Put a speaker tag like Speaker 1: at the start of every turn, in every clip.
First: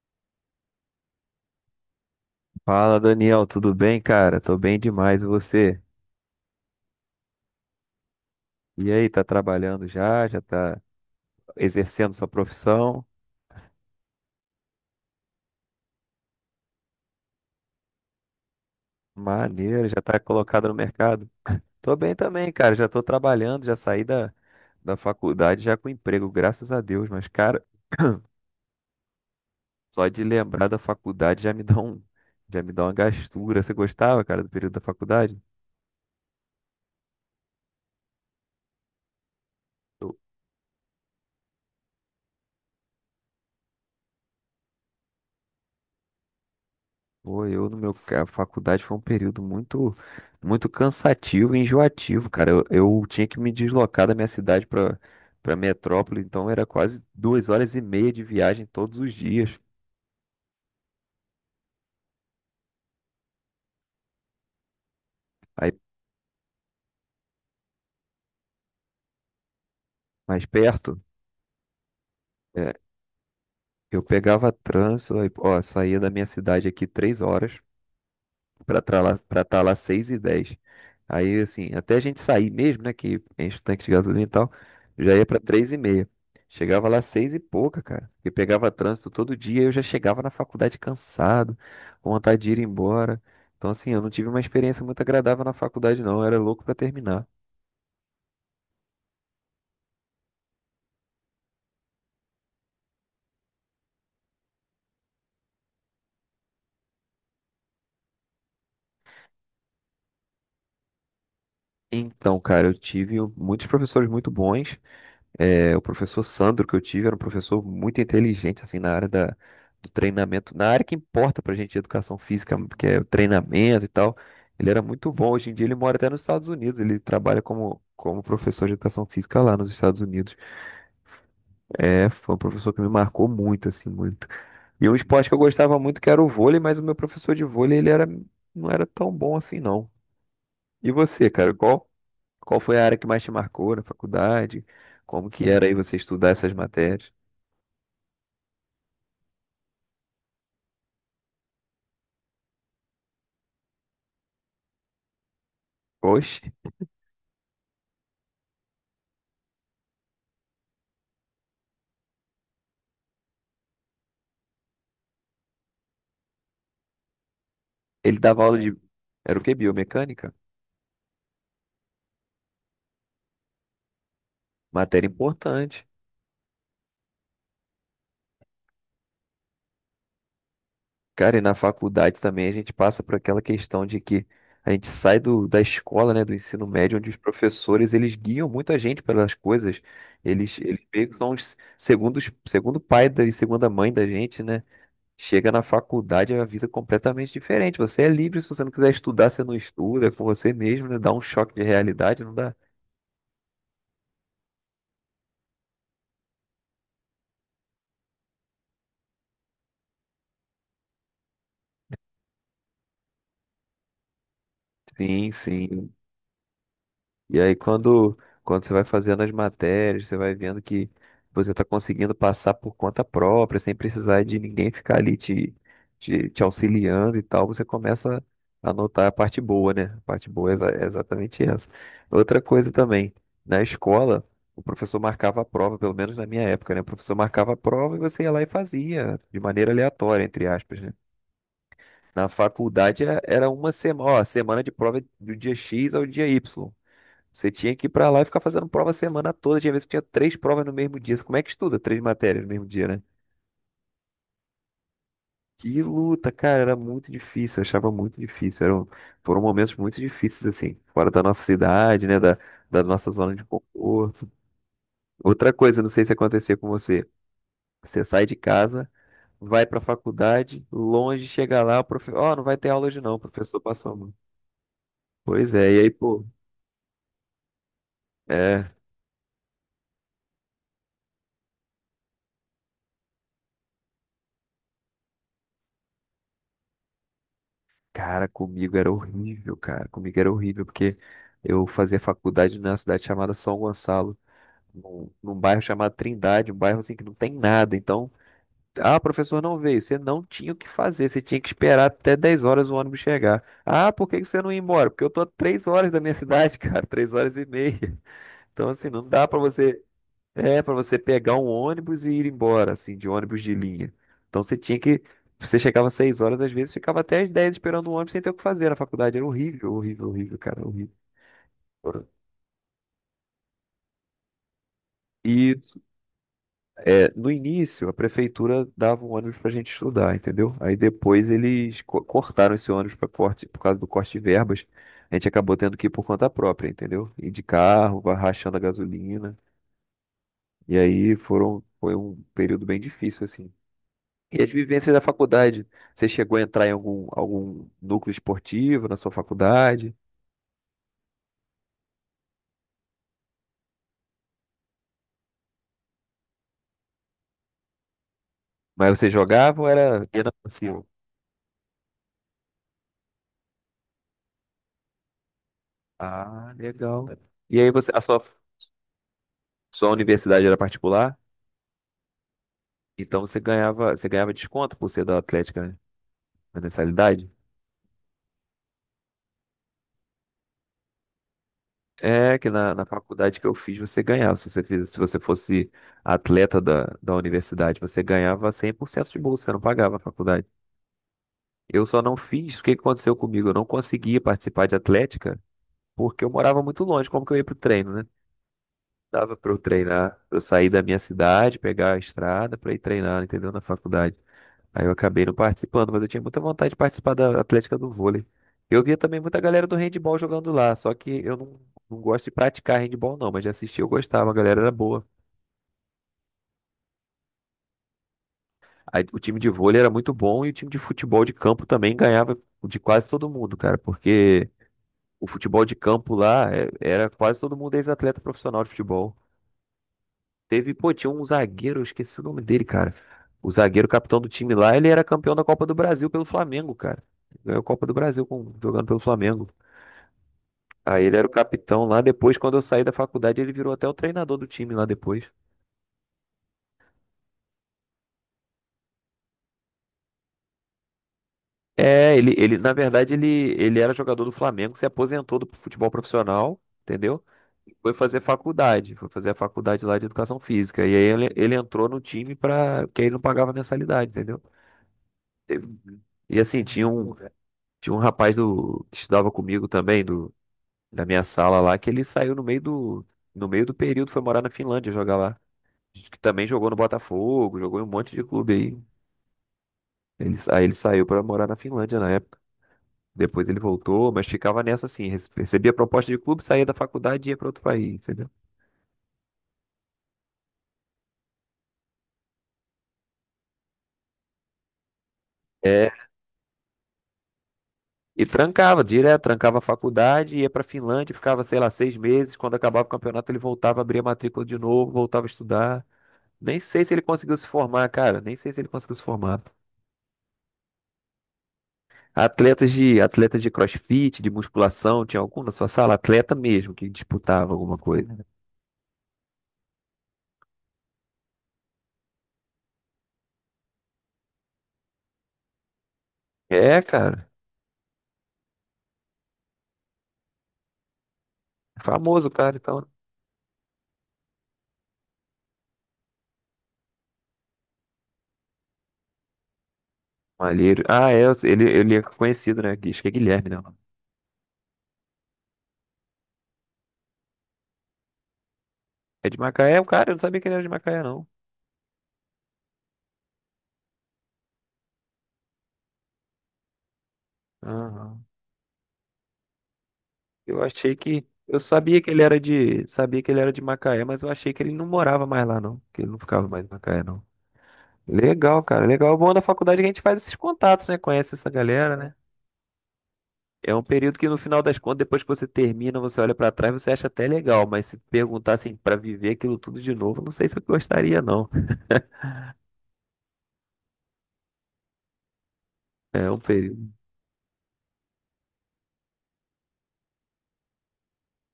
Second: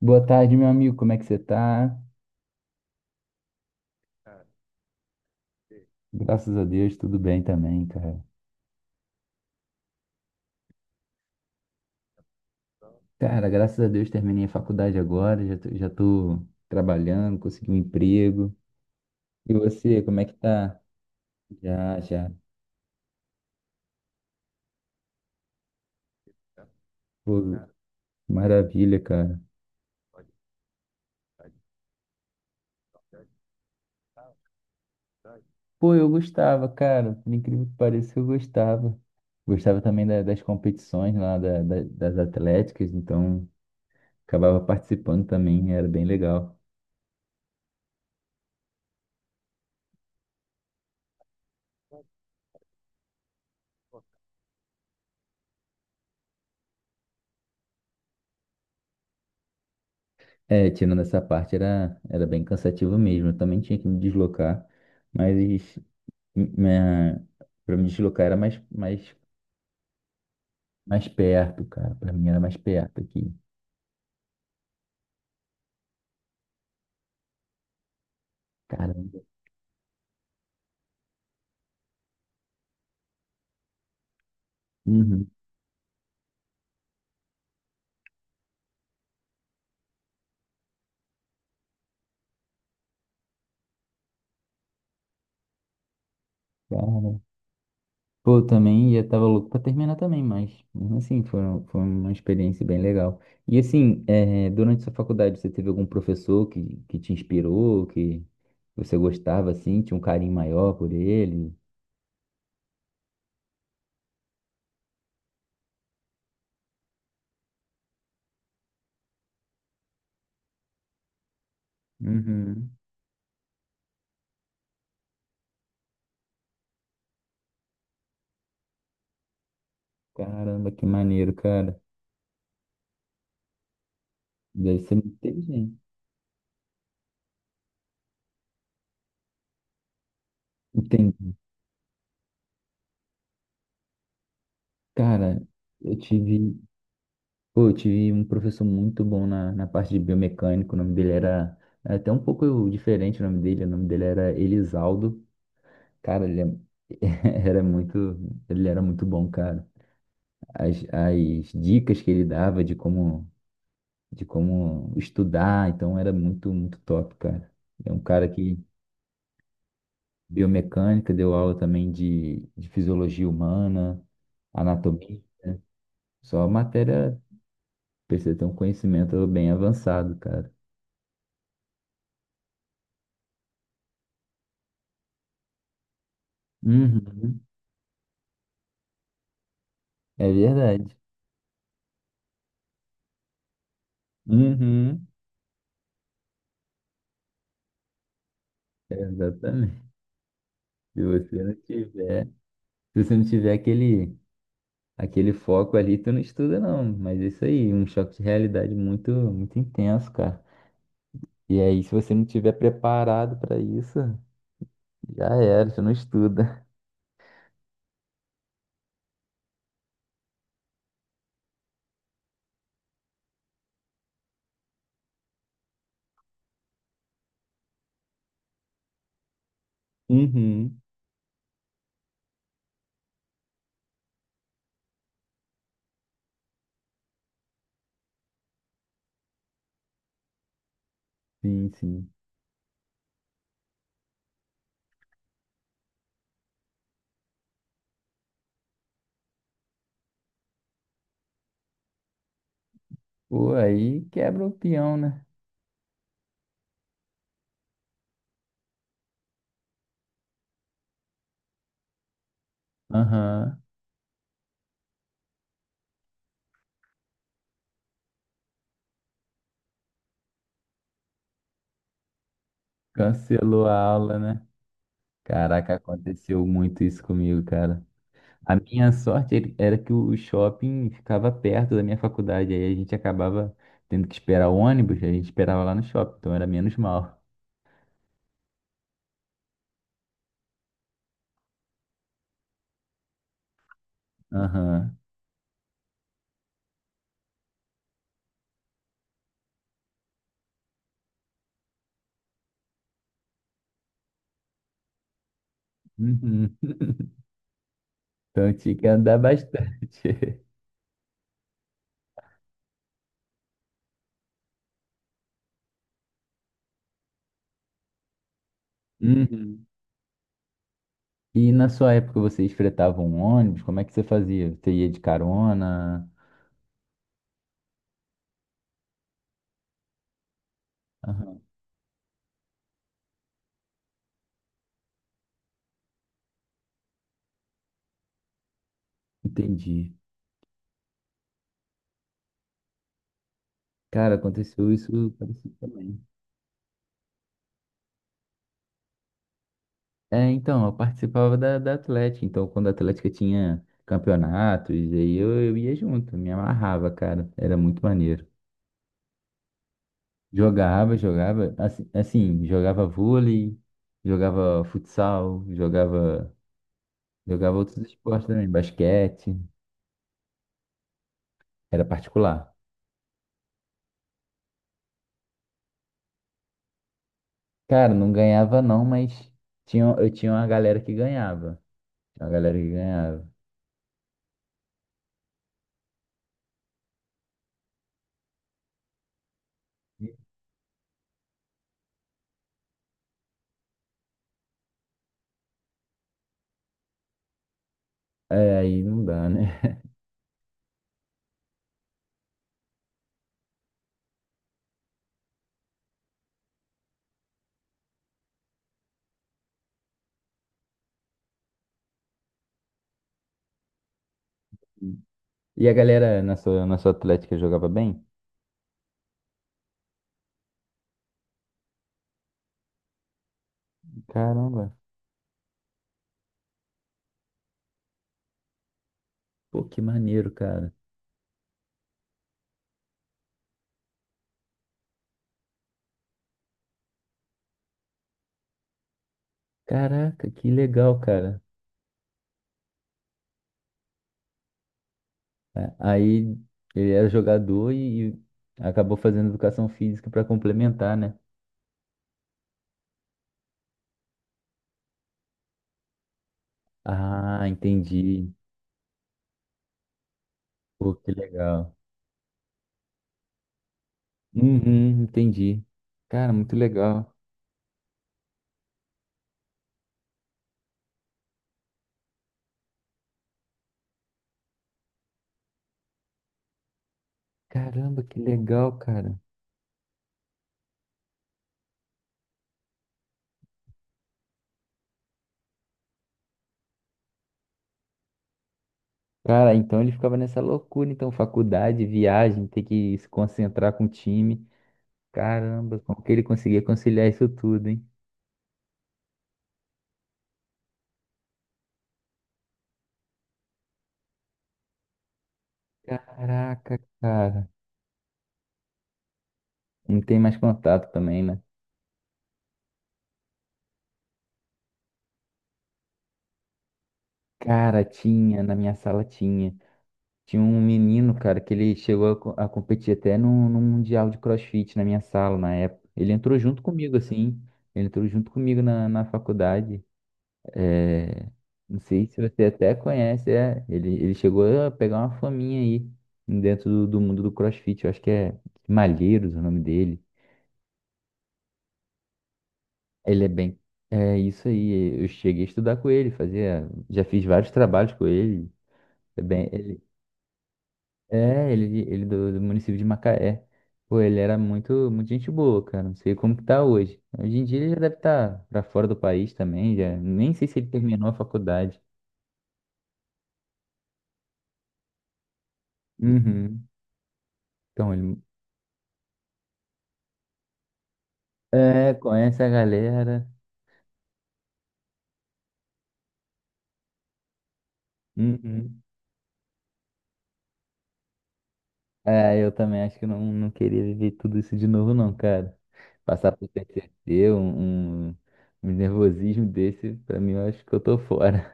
Speaker 1: Boa tarde, meu amigo. Como é que você tá?
Speaker 2: Fala, Daniel, tudo bem, cara? Tô bem demais, e você?
Speaker 1: Graças a Deus, tudo bem também, cara.
Speaker 2: E aí, tá trabalhando já? Já tá exercendo sua profissão?
Speaker 1: Cara, graças a Deus terminei a faculdade agora, já tô trabalhando, consegui um emprego. E
Speaker 2: Maneiro, já
Speaker 1: você,
Speaker 2: tá
Speaker 1: como é que
Speaker 2: colocado no
Speaker 1: tá?
Speaker 2: mercado. Tô
Speaker 1: Já,
Speaker 2: bem
Speaker 1: já.
Speaker 2: também, cara, já tô trabalhando, já saí da faculdade já com emprego, graças a Deus, mas,
Speaker 1: Pô,
Speaker 2: cara,
Speaker 1: maravilha, cara.
Speaker 2: só de lembrar da faculdade já me dá já me dá uma gastura. Você gostava, cara, do período da faculdade?
Speaker 1: Pô, eu gostava, cara. Por incrível que pareça, eu gostava. Gostava também das competições lá, das atléticas, então acabava participando também, era bem legal.
Speaker 2: Pô, eu no a faculdade foi um período muito cansativo e enjoativo, cara. Eu tinha que me deslocar da minha cidade para metrópole, então era quase 2 horas e meia de viagem todos os dias.
Speaker 1: É, tirando essa parte era bem cansativo mesmo. Eu também tinha que me deslocar, mas
Speaker 2: Aí
Speaker 1: minha, pra me deslocar era mais, mais,
Speaker 2: mais perto,
Speaker 1: mais perto, cara. Pra mim era mais
Speaker 2: é,
Speaker 1: perto aqui.
Speaker 2: eu pegava trânsito, aí, ó, saía da minha cidade aqui 3 horas,
Speaker 1: Caramba.
Speaker 2: para estar lá 6 e 10. Aí, assim, até a gente sair mesmo, né, que enche o tanque de gasolina e tal, já ia
Speaker 1: Uhum.
Speaker 2: para 3 e meia. Chegava lá 6 e pouca, cara. E pegava trânsito todo dia, eu já chegava na faculdade cansado, com vontade de ir embora. Então, assim, eu não tive uma experiência muito agradável na faculdade, não. Eu era louco para
Speaker 1: Cara.
Speaker 2: terminar.
Speaker 1: Pô, eu também já tava louco pra terminar também, mas mesmo assim foi uma experiência bem legal. E assim, é, durante sua faculdade, você teve algum professor que te inspirou, que você gostava assim, tinha um carinho maior por ele?
Speaker 2: Então, cara, eu tive muitos professores muito bons. É, o professor Sandro que eu tive era um professor muito inteligente, assim, na área do treinamento, na área que importa pra gente, educação física,
Speaker 1: Uhum.
Speaker 2: que é o treinamento e tal. Ele era muito bom. Hoje em dia ele mora até nos Estados Unidos, ele trabalha como professor de educação física lá nos Estados Unidos.
Speaker 1: Caramba, que maneiro, cara.
Speaker 2: É, foi um professor que me marcou muito, assim, muito.
Speaker 1: Deve
Speaker 2: E um
Speaker 1: ser muito
Speaker 2: esporte que eu gostava
Speaker 1: inteligente.
Speaker 2: muito que era o vôlei, mas o meu professor de vôlei, não era tão bom assim, não. E você,
Speaker 1: Entendi.
Speaker 2: cara, qual foi a área que mais te marcou na faculdade? Como
Speaker 1: Cara,
Speaker 2: que era aí você
Speaker 1: eu
Speaker 2: estudar essas
Speaker 1: tive,
Speaker 2: matérias?
Speaker 1: pô, eu tive um professor muito bom na, na parte de biomecânico. O nome dele era é até um pouco diferente o nome dele. O nome dele era Elisaldo. Cara,
Speaker 2: Oxe,
Speaker 1: ele é- era muito, ele era muito bom, cara. As dicas que ele dava de como estudar, então era muito, muito top, cara. É um
Speaker 2: ele
Speaker 1: cara
Speaker 2: dava
Speaker 1: que
Speaker 2: aula de. Era o quê? Biomecânica?
Speaker 1: biomecânica, deu aula também de fisiologia humana,
Speaker 2: Matéria
Speaker 1: anatomia.
Speaker 2: importante.
Speaker 1: Só matéria precisa ter um conhecimento bem avançado, cara.
Speaker 2: Cara, e na faculdade também a gente passa por aquela questão de que a gente sai da escola, né, do ensino médio, onde os
Speaker 1: Uhum.
Speaker 2: professores eles guiam muita gente pelas coisas.
Speaker 1: É
Speaker 2: Eles
Speaker 1: verdade.
Speaker 2: meio que são os segundos, segundo pai e segunda mãe da gente, né?
Speaker 1: Uhum.
Speaker 2: Chega na faculdade, é uma vida é completamente diferente. Você é livre, se você não quiser estudar, você não
Speaker 1: Exatamente.
Speaker 2: estuda, é com você mesmo, né?
Speaker 1: Se
Speaker 2: Dá um
Speaker 1: você
Speaker 2: choque
Speaker 1: não
Speaker 2: de realidade,
Speaker 1: tiver,
Speaker 2: não dá?
Speaker 1: se você não tiver aquele, aquele foco ali, tu não estuda não. Mas é isso aí, um choque de realidade muito, muito intenso, cara. E aí, se você não tiver preparado para isso, já
Speaker 2: Sim,
Speaker 1: era, você não
Speaker 2: sim.
Speaker 1: estuda.
Speaker 2: E aí, quando você vai fazendo as matérias, você vai vendo que você está conseguindo passar por conta própria, sem precisar de ninguém ficar ali te auxiliando e tal, você começa a notar a parte boa, né? A parte boa é
Speaker 1: Uhum.
Speaker 2: é exatamente essa. Outra coisa também, na escola, o professor marcava a prova, pelo menos na minha época, né? O professor marcava a prova e você ia lá e fazia, de maneira aleatória, entre aspas, né?
Speaker 1: Sim, sim.
Speaker 2: Na faculdade era uma semana, ó, semana de prova do dia X ao dia Y. Você tinha que ir pra lá e ficar fazendo prova a semana toda. Tinha vezes que tinha 3 provas no mesmo dia. Como é que estuda 3 matérias no mesmo dia, né?
Speaker 1: Pô, aí quebra o peão, né?
Speaker 2: Que luta, cara, era muito difícil, eu achava muito difícil. Foram momentos muito difíceis, assim, fora da nossa cidade, né? Da nossa zona de
Speaker 1: Aham.
Speaker 2: conforto. Outra coisa, não sei se acontecer com você. Você sai de casa, vai pra faculdade, longe, chega lá, o profe... ó, não vai ter aula hoje não, o professor
Speaker 1: Cancelou a
Speaker 2: passou a mão.
Speaker 1: aula, né?
Speaker 2: Pois é,
Speaker 1: Caraca,
Speaker 2: e aí, pô,
Speaker 1: aconteceu muito isso comigo, cara. A
Speaker 2: é,
Speaker 1: minha sorte era que o shopping ficava perto da minha faculdade, aí a gente acabava tendo que esperar o ônibus, a gente esperava lá no shopping, então era menos mal.
Speaker 2: cara, comigo era horrível, cara. Comigo era horrível, porque eu fazia faculdade numa cidade chamada São Gonçalo,
Speaker 1: Aham.
Speaker 2: num bairro chamado Trindade, um bairro assim que não tem nada. Então, ah, professor não veio. Você não tinha o que fazer, você tinha que esperar até 10 horas o ônibus chegar. Ah, por que que você não ia embora? Porque eu tô a 3 horas da minha
Speaker 1: Uhum.
Speaker 2: cidade, cara, 3 horas e meia.
Speaker 1: Então
Speaker 2: Então,
Speaker 1: tinha que
Speaker 2: assim, não
Speaker 1: andar
Speaker 2: dá pra você.
Speaker 1: bastante.
Speaker 2: É, para você pegar um ônibus e ir embora, assim, de ônibus de linha. Então você tinha que. Você chegava às 6 horas, às vezes ficava até às 10 esperando o ônibus sem ter o que fazer na faculdade. Era
Speaker 1: Uhum.
Speaker 2: horrível, horrível, horrível, cara, horrível.
Speaker 1: E na sua época vocês fretavam um ônibus? Como é que você fazia? Você ia de
Speaker 2: E
Speaker 1: carona?
Speaker 2: é, no início, a prefeitura dava um ônibus pra gente estudar, entendeu? Aí depois
Speaker 1: Aham.
Speaker 2: eles cortaram esse ônibus para corte, por causa do corte de verbas. A gente acabou tendo que ir por conta própria, entendeu? Ir de carro, vai rachando a gasolina.
Speaker 1: Entendi.
Speaker 2: E aí foi um período bem difícil, assim.
Speaker 1: Cara,
Speaker 2: E as
Speaker 1: aconteceu
Speaker 2: vivências da
Speaker 1: isso parecido
Speaker 2: faculdade?
Speaker 1: também.
Speaker 2: Você chegou a entrar em algum núcleo esportivo na sua faculdade?
Speaker 1: É, então, eu participava da Atlética. Então, quando a Atlética tinha campeonatos, aí eu ia junto, me amarrava, cara. Era muito maneiro.
Speaker 2: Mas você jogava ou era apenas passivo?
Speaker 1: Jogava, assim, assim, jogava vôlei, jogava futsal, jogava,
Speaker 2: Ah, legal.
Speaker 1: jogava
Speaker 2: E aí
Speaker 1: outros
Speaker 2: você,
Speaker 1: esportes também, basquete,
Speaker 2: sua universidade era particular?
Speaker 1: era particular.
Speaker 2: Então você ganhava desconto por ser da Atlética, né? Na mensalidade?
Speaker 1: Cara, não ganhava não, mas tinha, eu tinha uma galera que ganhava. Tinha uma
Speaker 2: É que
Speaker 1: galera que
Speaker 2: na
Speaker 1: ganhava.
Speaker 2: faculdade que eu fiz você ganhava. Se você fiz, se você fosse atleta da universidade, você ganhava 100% de bolsa, você não pagava a faculdade. Eu só não fiz, o que que aconteceu comigo? Eu não conseguia participar de atlética porque eu morava muito longe, como que eu ia pro treino, né?
Speaker 1: É, aí não dá,
Speaker 2: Dava pra eu
Speaker 1: né?
Speaker 2: treinar, pra eu sair da minha cidade, pegar a estrada pra ir treinar, entendeu? Na faculdade. Aí eu acabei não participando, mas eu tinha muita vontade de participar da Atlética do vôlei. Eu via também muita galera do handball jogando lá, só que eu não, não gosto de praticar handball não, mas de assistir eu gostava, a galera era boa.
Speaker 1: E a galera na sua Atlética jogava bem?
Speaker 2: Aí o time de vôlei era muito bom e o time de futebol de campo também ganhava de quase todo mundo, cara, porque
Speaker 1: Caramba.
Speaker 2: o futebol de campo lá era quase todo mundo ex-atleta profissional de futebol.
Speaker 1: Pô, que maneiro,
Speaker 2: Teve,
Speaker 1: cara.
Speaker 2: pô, tinha um zagueiro, eu esqueci o nome dele, cara. O zagueiro capitão do time lá, ele era campeão da Copa do Brasil pelo Flamengo, cara. Ganhou a Copa do Brasil jogando pelo Flamengo.
Speaker 1: Caraca, que legal,
Speaker 2: Aí ele era o
Speaker 1: cara.
Speaker 2: capitão lá. Depois, quando eu saí da faculdade, ele virou até o treinador do time lá depois.
Speaker 1: Aí ele era jogador e acabou fazendo educação física para complementar, né?
Speaker 2: É, ele, na verdade, ele era jogador do Flamengo, se aposentou do futebol profissional, entendeu?
Speaker 1: Ah,
Speaker 2: E foi fazer
Speaker 1: entendi.
Speaker 2: faculdade, foi fazer a faculdade lá de educação física.
Speaker 1: Pô,
Speaker 2: E aí
Speaker 1: que
Speaker 2: ele
Speaker 1: legal.
Speaker 2: entrou no time pra, que aí não pagava mensalidade, entendeu?
Speaker 1: Uhum, entendi.
Speaker 2: Teve-
Speaker 1: Cara,
Speaker 2: E
Speaker 1: muito
Speaker 2: assim, tinha
Speaker 1: legal.
Speaker 2: um. Tinha um rapaz que estudava comigo também, do, da minha sala lá, que ele saiu no meio no meio do período, foi morar na Finlândia jogar lá. Que também jogou no Botafogo, jogou em um
Speaker 1: Caramba,
Speaker 2: monte
Speaker 1: que
Speaker 2: de clube aí.
Speaker 1: legal, cara.
Speaker 2: Aí ele saiu pra morar na Finlândia na época. Depois ele voltou, mas ficava nessa assim, recebia proposta de clube, saía da faculdade e ia pra outro país, entendeu?
Speaker 1: Cara, então ele ficava nessa loucura, então, faculdade, viagem, ter que se concentrar com o time. Caramba,
Speaker 2: É,
Speaker 1: como que ele conseguia conciliar isso tudo, hein?
Speaker 2: e trancava, direto, trancava a faculdade, ia pra Finlândia, ficava, sei lá, 6 meses. Quando acabava o campeonato, ele voltava, abria a matrícula de novo, voltava a estudar. Nem
Speaker 1: Caraca,
Speaker 2: sei se ele conseguiu se
Speaker 1: cara.
Speaker 2: formar, cara. Nem sei se ele conseguiu se formar.
Speaker 1: Não tem mais contato também, né?
Speaker 2: Atletas atletas de CrossFit, de musculação, tinha algum na sua sala? Atleta mesmo que disputava alguma
Speaker 1: Cara,
Speaker 2: coisa.
Speaker 1: tinha, na minha sala tinha. Tinha um menino, cara, que ele chegou a, a competir até num mundial de CrossFit na minha sala na época. Ele entrou junto
Speaker 2: É,
Speaker 1: comigo,
Speaker 2: cara.
Speaker 1: assim. Ele entrou junto comigo na, na faculdade. É, não sei se
Speaker 2: Famoso,
Speaker 1: você
Speaker 2: cara,
Speaker 1: até
Speaker 2: então.
Speaker 1: conhece, é. Ele chegou a pegar uma faminha aí dentro do, do mundo do CrossFit. Eu acho que é Malheiros o nome dele.
Speaker 2: Malheiro. Ah, é, ele é conhecido, né? Acho que é
Speaker 1: Ele é
Speaker 2: Guilherme,
Speaker 1: bem.
Speaker 2: né?
Speaker 1: É isso aí. Eu cheguei a estudar com ele, fazia. Já fiz vários trabalhos com ele. É
Speaker 2: É de
Speaker 1: bem.
Speaker 2: Macaé,
Speaker 1: Ele
Speaker 2: o cara, eu não sabia que ele era de Macaé, não.
Speaker 1: é, ele do, do município de Macaé. Pô, ele era muito, muito gente boa, cara. Não sei como que tá hoje. Hoje em dia ele já deve
Speaker 2: Aham.
Speaker 1: estar pra fora do país também, já. Nem sei se
Speaker 2: Eu
Speaker 1: ele
Speaker 2: achei
Speaker 1: terminou a
Speaker 2: que. Eu
Speaker 1: faculdade.
Speaker 2: sabia que ele era de. Sabia que ele era de Macaé, mas eu achei que ele não morava mais lá, não. Que ele não ficava mais
Speaker 1: Uhum.
Speaker 2: em Macaé, não.
Speaker 1: Então ele
Speaker 2: Legal, cara. Legal. O bom da faculdade é que a gente faz esses contatos, né? Conhece essa
Speaker 1: é,
Speaker 2: galera, né?
Speaker 1: conhece a galera.
Speaker 2: É um período que, no final das contas, depois que você termina, você olha pra trás, você acha até legal, mas se perguntar assim,
Speaker 1: Uhum.
Speaker 2: pra viver aquilo tudo de novo, não sei se eu gostaria, não.
Speaker 1: É, eu também acho que não, não queria viver tudo isso de novo, não, cara.
Speaker 2: É
Speaker 1: Passar
Speaker 2: um
Speaker 1: por
Speaker 2: período.
Speaker 1: PTSD, um nervosismo desse, pra mim eu acho que eu tô fora.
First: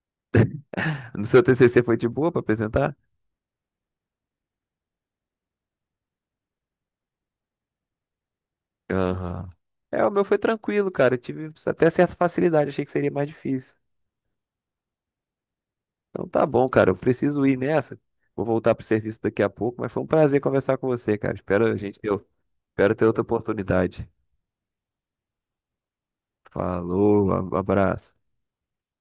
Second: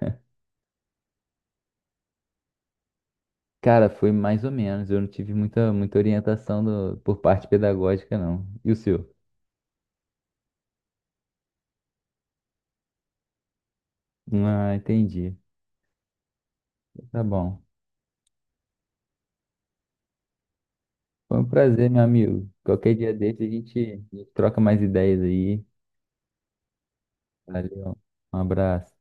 Speaker 2: No seu TCC foi de boa pra apresentar?
Speaker 1: Cara, foi mais ou menos. Eu não tive muita, muita orientação por parte pedagógica, não. E o seu?
Speaker 2: Aham. É, o meu foi tranquilo, cara. Eu tive até certa facilidade, achei que seria mais difícil.
Speaker 1: Ah, entendi.
Speaker 2: Então tá bom, cara. Eu
Speaker 1: Tá
Speaker 2: preciso ir
Speaker 1: bom.
Speaker 2: nessa. Vou voltar pro serviço daqui a pouco, mas foi um prazer conversar com você, cara.
Speaker 1: Foi um prazer, meu amigo. Qualquer
Speaker 2: Espero ter
Speaker 1: dia
Speaker 2: outra
Speaker 1: desse a gente
Speaker 2: oportunidade.
Speaker 1: a gente troca mais ideias aí.
Speaker 2: Falou,
Speaker 1: Valeu.
Speaker 2: abraço.
Speaker 1: Um abraço.